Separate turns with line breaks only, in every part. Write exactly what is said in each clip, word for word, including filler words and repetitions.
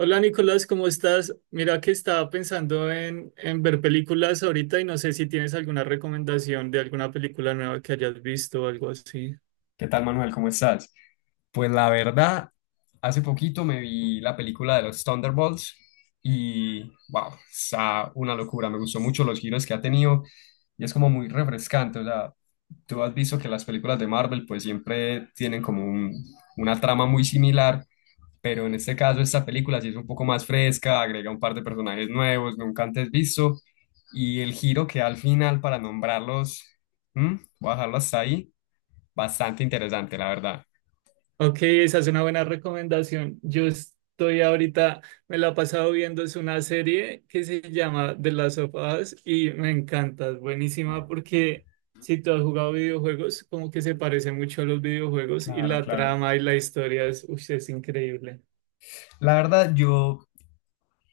Hola Nicolás, ¿cómo estás? Mira que estaba pensando en, en ver películas ahorita y no sé si tienes alguna recomendación de alguna película nueva que hayas visto o algo así.
¿Qué tal, Manuel? ¿Cómo estás? Pues la verdad, hace poquito me vi la película de los Thunderbolts y wow, está una locura. Me gustó mucho los giros que ha tenido y es como muy refrescante. O sea, tú has visto que las películas de Marvel pues siempre tienen como un- una trama muy similar, pero en este caso esta película sí es un poco más fresca, agrega un par de personajes nuevos, nunca antes visto y el giro que da al final para nombrarlos, ¿hmm? Voy a dejarlo hasta ahí. Bastante interesante, la verdad.
Ok, esa es una buena recomendación. Yo estoy ahorita, me la he pasado viendo, es una serie que se llama The Last of Us y me encanta, es buenísima porque si tú has jugado videojuegos, como que se parece mucho a los videojuegos y
Claro,
la
claro.
trama y la historia es, uy, es increíble.
La verdad, yo,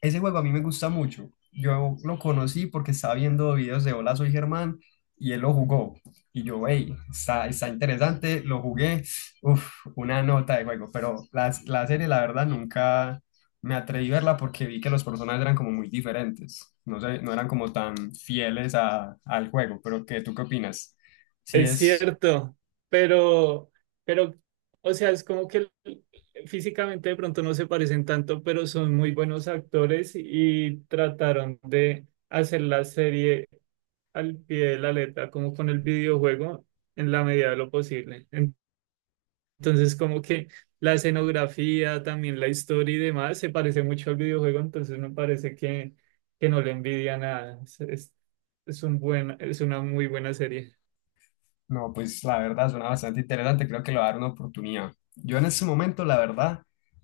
ese juego a mí me gusta mucho. Yo lo conocí porque estaba viendo videos de Hola, soy Germán y él lo jugó. Y yo, hey, está, está interesante, lo jugué. Uf, una nota de juego. Pero la, la serie, la verdad, nunca me atreví a verla porque vi que los personajes eran como muy diferentes. No sé, no eran como tan fieles a, al juego. Pero, ¿qué, tú qué opinas? Si
Es
es,
cierto, pero, pero, o sea, es como que físicamente de pronto no se parecen tanto, pero son muy buenos actores y trataron de hacer la serie al pie de la letra, como con el videojuego, en la medida de lo posible. En- Entonces, como que la escenografía, también la historia y demás, se parece mucho al videojuego, entonces me parece que, que no le envidia nada. Es, es, es un buen, es una muy buena serie.
no, pues la verdad suena bastante interesante, creo que le va a dar una oportunidad. Yo en este momento, la verdad,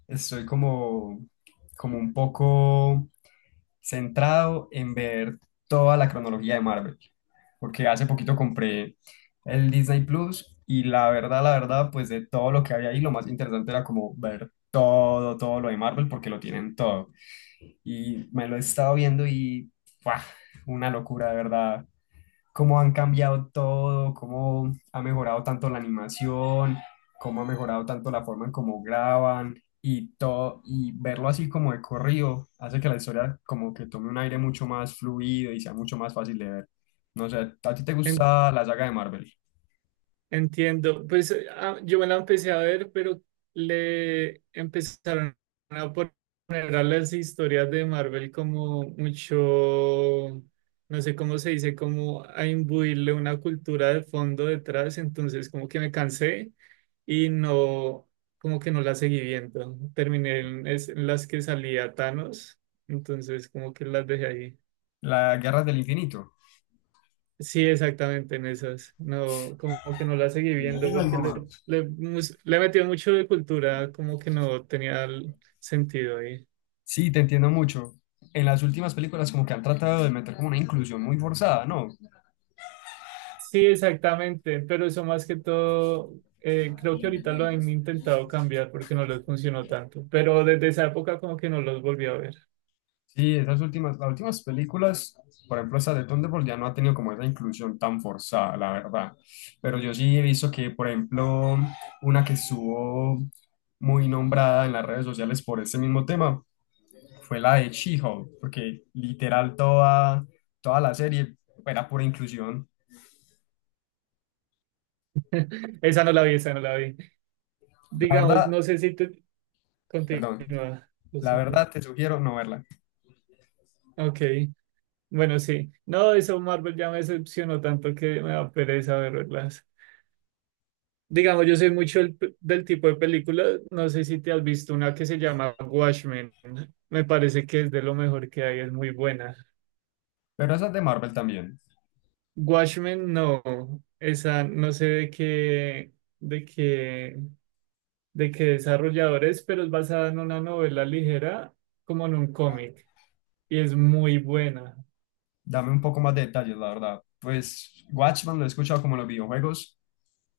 estoy como, como un poco centrado en ver toda la cronología de Marvel, porque hace poquito compré el Disney Plus y la verdad, la verdad, pues de todo lo que había ahí, lo más interesante era como ver todo, todo lo de Marvel, porque lo tienen todo. Y me lo he estado viendo y ¡fua! Una locura, de verdad cómo han cambiado todo, cómo ha mejorado tanto la animación, cómo ha mejorado tanto la forma en cómo graban y todo, y verlo así como de corrido hace que la historia como que tome un aire mucho más fluido y sea mucho más fácil de ver. No sé, ¿a ti te gusta la saga de Marvel?
Entiendo. Pues eh, ah, yo me la empecé a ver, pero le empezaron a poner a las historias de Marvel como mucho, no sé cómo se dice, como a imbuirle una cultura de fondo detrás. Entonces como que me cansé y no, como que no la seguí viendo. Terminé en, es- en las que salía Thanos, entonces como que las dejé ahí.
Las Guerras del Infinito.
Sí, exactamente en esas. No, como que no la seguí viendo porque le, le, mus- le metió mucho de cultura, como que no tenía el sentido ahí.
Sí, te entiendo mucho. En las últimas películas como que han tratado de meter como una inclusión muy forzada, ¿no?
Sí, exactamente, pero eso más que todo, eh, creo que ahorita lo han intentado cambiar porque no les funcionó tanto, pero desde esa época como que no los volví a ver.
Sí, esas últimas, las últimas películas, por ejemplo, esa de Thunderbolt ya no ha tenido como esa inclusión tan forzada, la verdad. Pero yo sí he visto que, por ejemplo, una que estuvo muy nombrada en las redes sociales por ese mismo tema fue la de She-Hulk, porque literal toda, toda la serie era pura inclusión.
Esa no la vi, esa no la vi.
La
Digamos,
verdad,
no sé si te
perdón,
continúa, lo
la
siento.
verdad te sugiero no verla.
Ok, bueno, sí. No, eso Marvel ya me decepcionó tanto que me da pereza verlas. Digamos, yo soy mucho el p- del tipo de película, no sé si te has visto una que se llama Watchmen, me parece que es de lo mejor que hay, es muy buena.
Pero esa es de Marvel también.
Watchmen no, esa no sé de qué, de qué, de qué desarrollador es, pero es basada en una novela ligera, como en un cómic, y es muy buena.
Dame un poco más de detalles, la verdad. Pues Watchman lo he escuchado como en los videojuegos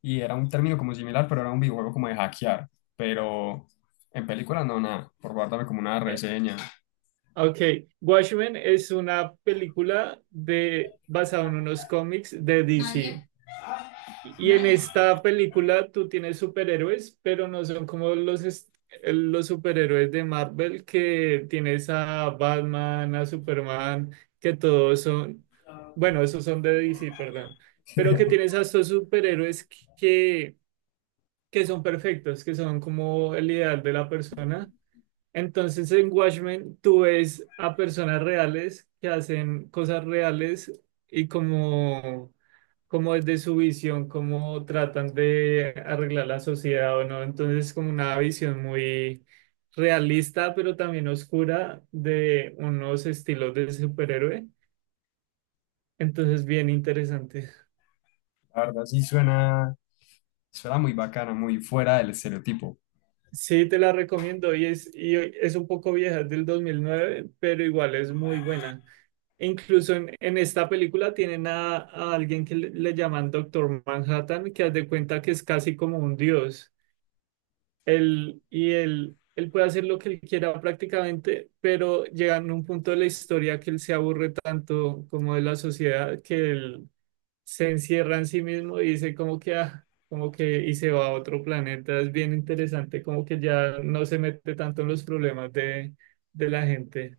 y era un término como similar, pero era un videojuego como de hackear. Pero en película no, nada. Por favor, dame como una
Eh,
reseña.
Ok, Watchmen es una película de, basada en unos cómics de
Nadie,
D C. Y en
nadie.
esta película tú tienes superhéroes, pero no son como los, est- los superhéroes de Marvel que tienes a Batman, a Superman, que todos son, bueno, esos son de D C, perdón, pero que tienes a estos superhéroes que, que son perfectos, que son como el ideal de la persona, entonces en Watchmen tú ves a personas reales que hacen cosas reales y como, como desde su visión, cómo tratan de arreglar la sociedad o no. Entonces es como una visión muy realista, pero también oscura de unos estilos de superhéroe. Entonces bien interesante.
La verdad sí suena, suena muy bacana, muy fuera del estereotipo.
Sí, te la recomiendo y es, y es un poco vieja, es del dos mil nueve pero igual es muy buena. Incluso en, en esta película tienen a, a alguien que le, le llaman Doctor Manhattan, que haz de cuenta que es casi como un dios. Él, y él, él puede hacer lo que él quiera prácticamente, pero llegan a un punto de la historia que él se aburre tanto como de la sociedad que él se encierra en sí mismo y dice como que, ah, como que, y se va a otro planeta. Es bien interesante, como que ya no se mete tanto en los problemas de, de la gente.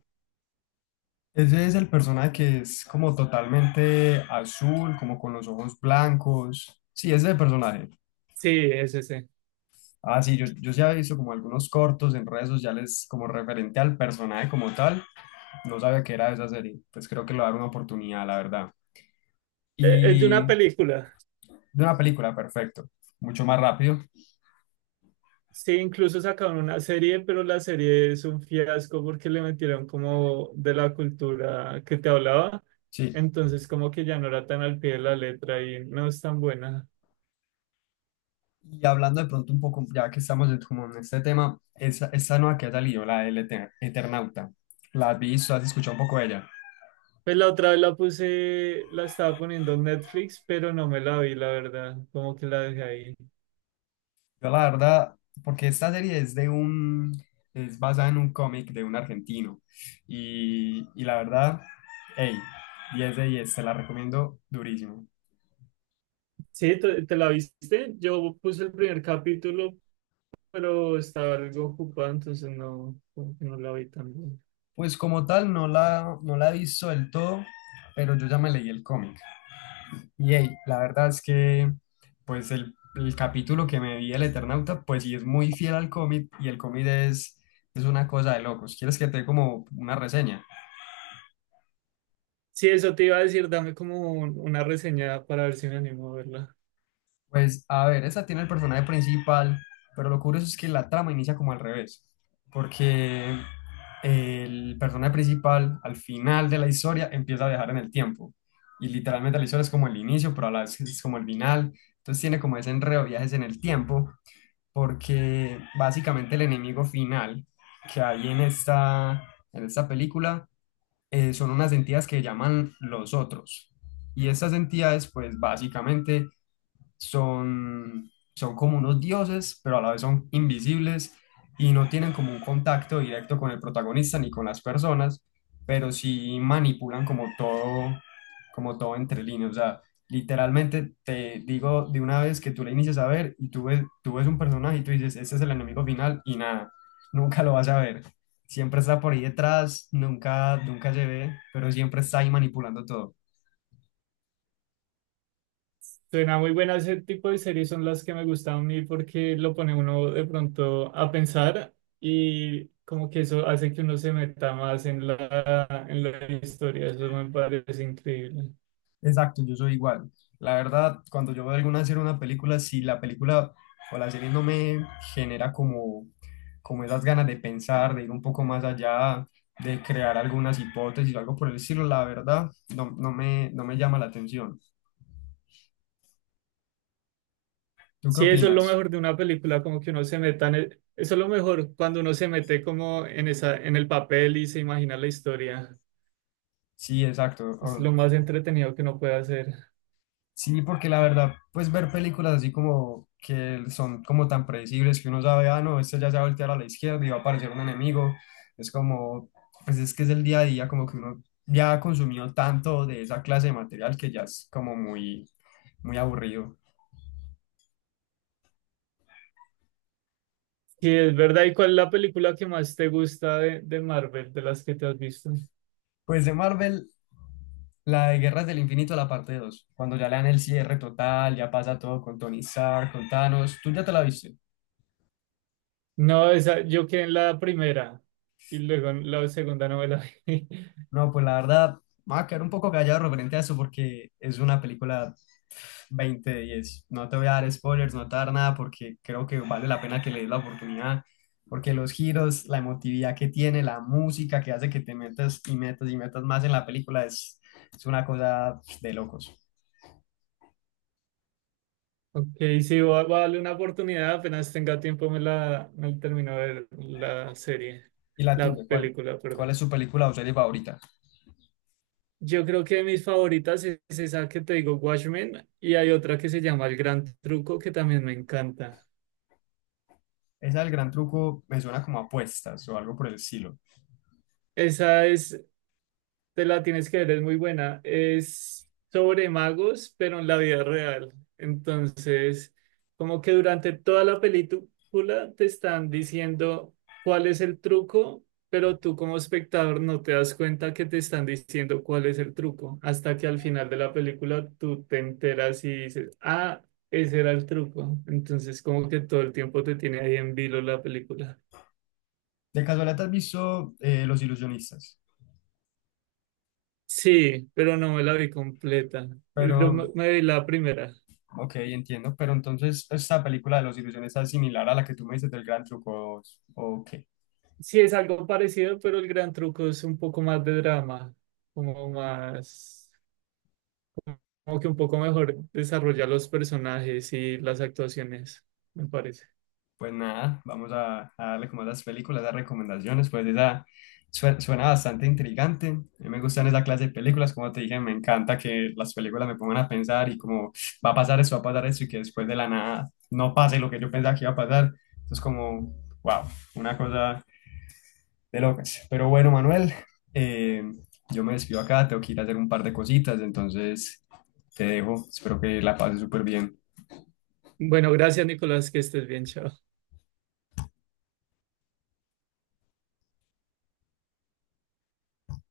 Ese es el personaje que es como totalmente azul, como con los ojos blancos. Sí, ese es el personaje.
Sí, es ese.
Ah, sí, yo, yo sí había visto como algunos cortos en redes sociales como referente al personaje como tal. No sabía que era de esa serie. Pues creo que le voy a dar una oportunidad, la verdad.
Eh, Es de una
Y
película.
de una película, perfecto. Mucho más rápido.
Sí, incluso sacaron una serie, pero la serie es un fiasco porque le metieron como de la cultura que te hablaba.
Sí.
Entonces como que ya no era tan al pie de la letra y no es tan buena.
Y hablando de pronto un poco, ya que estamos en- como en este tema, esa, esa nueva que ha salido, la del Eter- Eternauta. ¿La has visto? ¿Has escuchado un poco de ella?
Pues la otra vez la puse, la estaba poniendo en Netflix, pero no me la vi, la verdad. Como que la dejé ahí.
Yo la verdad, porque esta serie es de un, es basada en un cómic de un argentino. Y, y la verdad, hey, diez de diez, te la recomiendo durísimo.
Sí, ¿te, te la viste? Yo puse el primer capítulo, pero estaba algo ocupado, entonces no, como que no la vi tan bien.
Pues como tal, no la, no la he visto del todo, pero yo ya me leí el cómic. Y hey, la verdad es que, pues el, el capítulo que me vi el Eternauta, pues sí es muy fiel al cómic y el cómic es, es una cosa de locos. ¿Quieres que te dé como una reseña?
Sí, eso te iba a decir, dame como un- una reseña para ver si me animo a verla.
Pues a ver, esta tiene el personaje principal, pero lo curioso es que la trama inicia como al revés, porque el personaje principal al final de la historia empieza a viajar en el tiempo y literalmente la historia es como el inicio, pero a la vez es como el final, entonces tiene como ese enredo de viajes en el tiempo, porque básicamente el enemigo final que hay en esta, en esta película eh, son unas entidades que llaman los otros. Y estas entidades, pues básicamente son, son como unos dioses, pero a la vez son invisibles y no tienen como un contacto directo con el protagonista ni con las personas, pero sí manipulan como todo, como todo entre líneas. O sea, literalmente te digo de una vez que tú le inicias a ver y tú ves, tú ves un personaje y tú dices, este es el enemigo final y nada, nunca lo vas a ver. Siempre está por ahí detrás, nunca, nunca se ve, pero siempre está ahí manipulando todo.
Suena muy buena, ese tipo de series son las que me gustan a mí porque lo pone uno de pronto a pensar y como que eso hace que uno se meta más en la, en la historia, eso me parece increíble.
Exacto, yo soy igual. La verdad, cuando yo veo alguna serie o una película, si la película o la serie no me genera como, como esas ganas de pensar, de ir un poco más allá, de crear algunas hipótesis o algo por el estilo, la verdad, no, no me, no me llama la atención. ¿Tú qué
Sí, eso es lo
opinas?
mejor de una película, como que uno se meta en el- eso es lo mejor cuando uno se mete como en esa, en el papel y se imagina la historia,
Sí, exacto.
es lo más entretenido que uno puede hacer.
Sí, porque la verdad, pues ver películas así como que son como tan predecibles que uno sabe, ah, no, este ya se va a voltear a la izquierda y va a aparecer un enemigo. Es como, pues es que es el día a día, como que uno ya ha consumido tanto de esa clase de material que ya es como muy, muy aburrido.
Sí, es verdad, ¿y cuál es la película que más te gusta de, de Marvel, de las que te has visto?
Pues de Marvel, la de Guerras del Infinito, la parte dos cuando ya le dan el cierre total, ya pasa todo con Tony Stark, con Thanos, ¿tú ya te la viste?
No, esa, yo quedé en la primera y luego en la segunda no me la vi.
No, pues la verdad, me voy a quedar un poco callado referente a eso porque es una película veinte de diez. No te voy a dar spoilers, no te voy a dar nada porque creo que vale la pena que le des la oportunidad, porque los giros, la emotividad que tiene, la música que hace que te metas y metas y metas más en la película es, es una cosa de locos.
Ok, sí, voy a, voy a darle una oportunidad. Apenas tenga tiempo me la, me la termino de ver la serie,
¿Y la
la
tuya? ¿Cuál,
película,
¿cuál
perdón.
es su película o serie favorita?
Yo creo que mis favoritas es esa que te digo, Watchmen, y hay otra que se llama El Gran Truco que también me encanta.
Esa del gran truco me suena como apuestas o algo por el estilo.
Esa es, te la tienes que ver, es muy buena. Es sobre magos, pero en la vida real. Entonces, como que durante toda la película te están diciendo cuál es el truco, pero tú como espectador no te das cuenta que te están diciendo cuál es el truco, hasta que al final de la película tú te enteras y dices, ah, ese era el truco. Entonces, como que todo el tiempo te tiene ahí en vilo la película.
De casualidad, ¿te ¿has visto eh, Los Ilusionistas?
Sí, pero no me la vi completa. Creo que
Pero,
me me vi la primera.
ok, entiendo. Pero entonces, ¿esta película de Los Ilusionistas es similar a la que tú me dices del gran truco? Ok.
Sí, es algo parecido, pero el gran truco es un poco más de drama, como más, como que un poco mejor desarrollar los personajes y las actuaciones, me parece.
Pues nada, vamos a, a darle como a las películas, a las recomendaciones, pues esa sue- suena bastante intrigante. A mí me gustan esa clase de películas, como te dije, me encanta que las películas me pongan a pensar y como va a pasar eso, va a pasar eso y que después de la nada no pase lo que yo pensaba que iba a pasar. Entonces como, wow, una cosa de locas. Pero bueno, Manuel, eh, yo me despido acá, tengo que ir a hacer un par de cositas, entonces te dejo, espero que la pases súper bien.
Bueno, gracias, Nicolás, que estés bien, chao.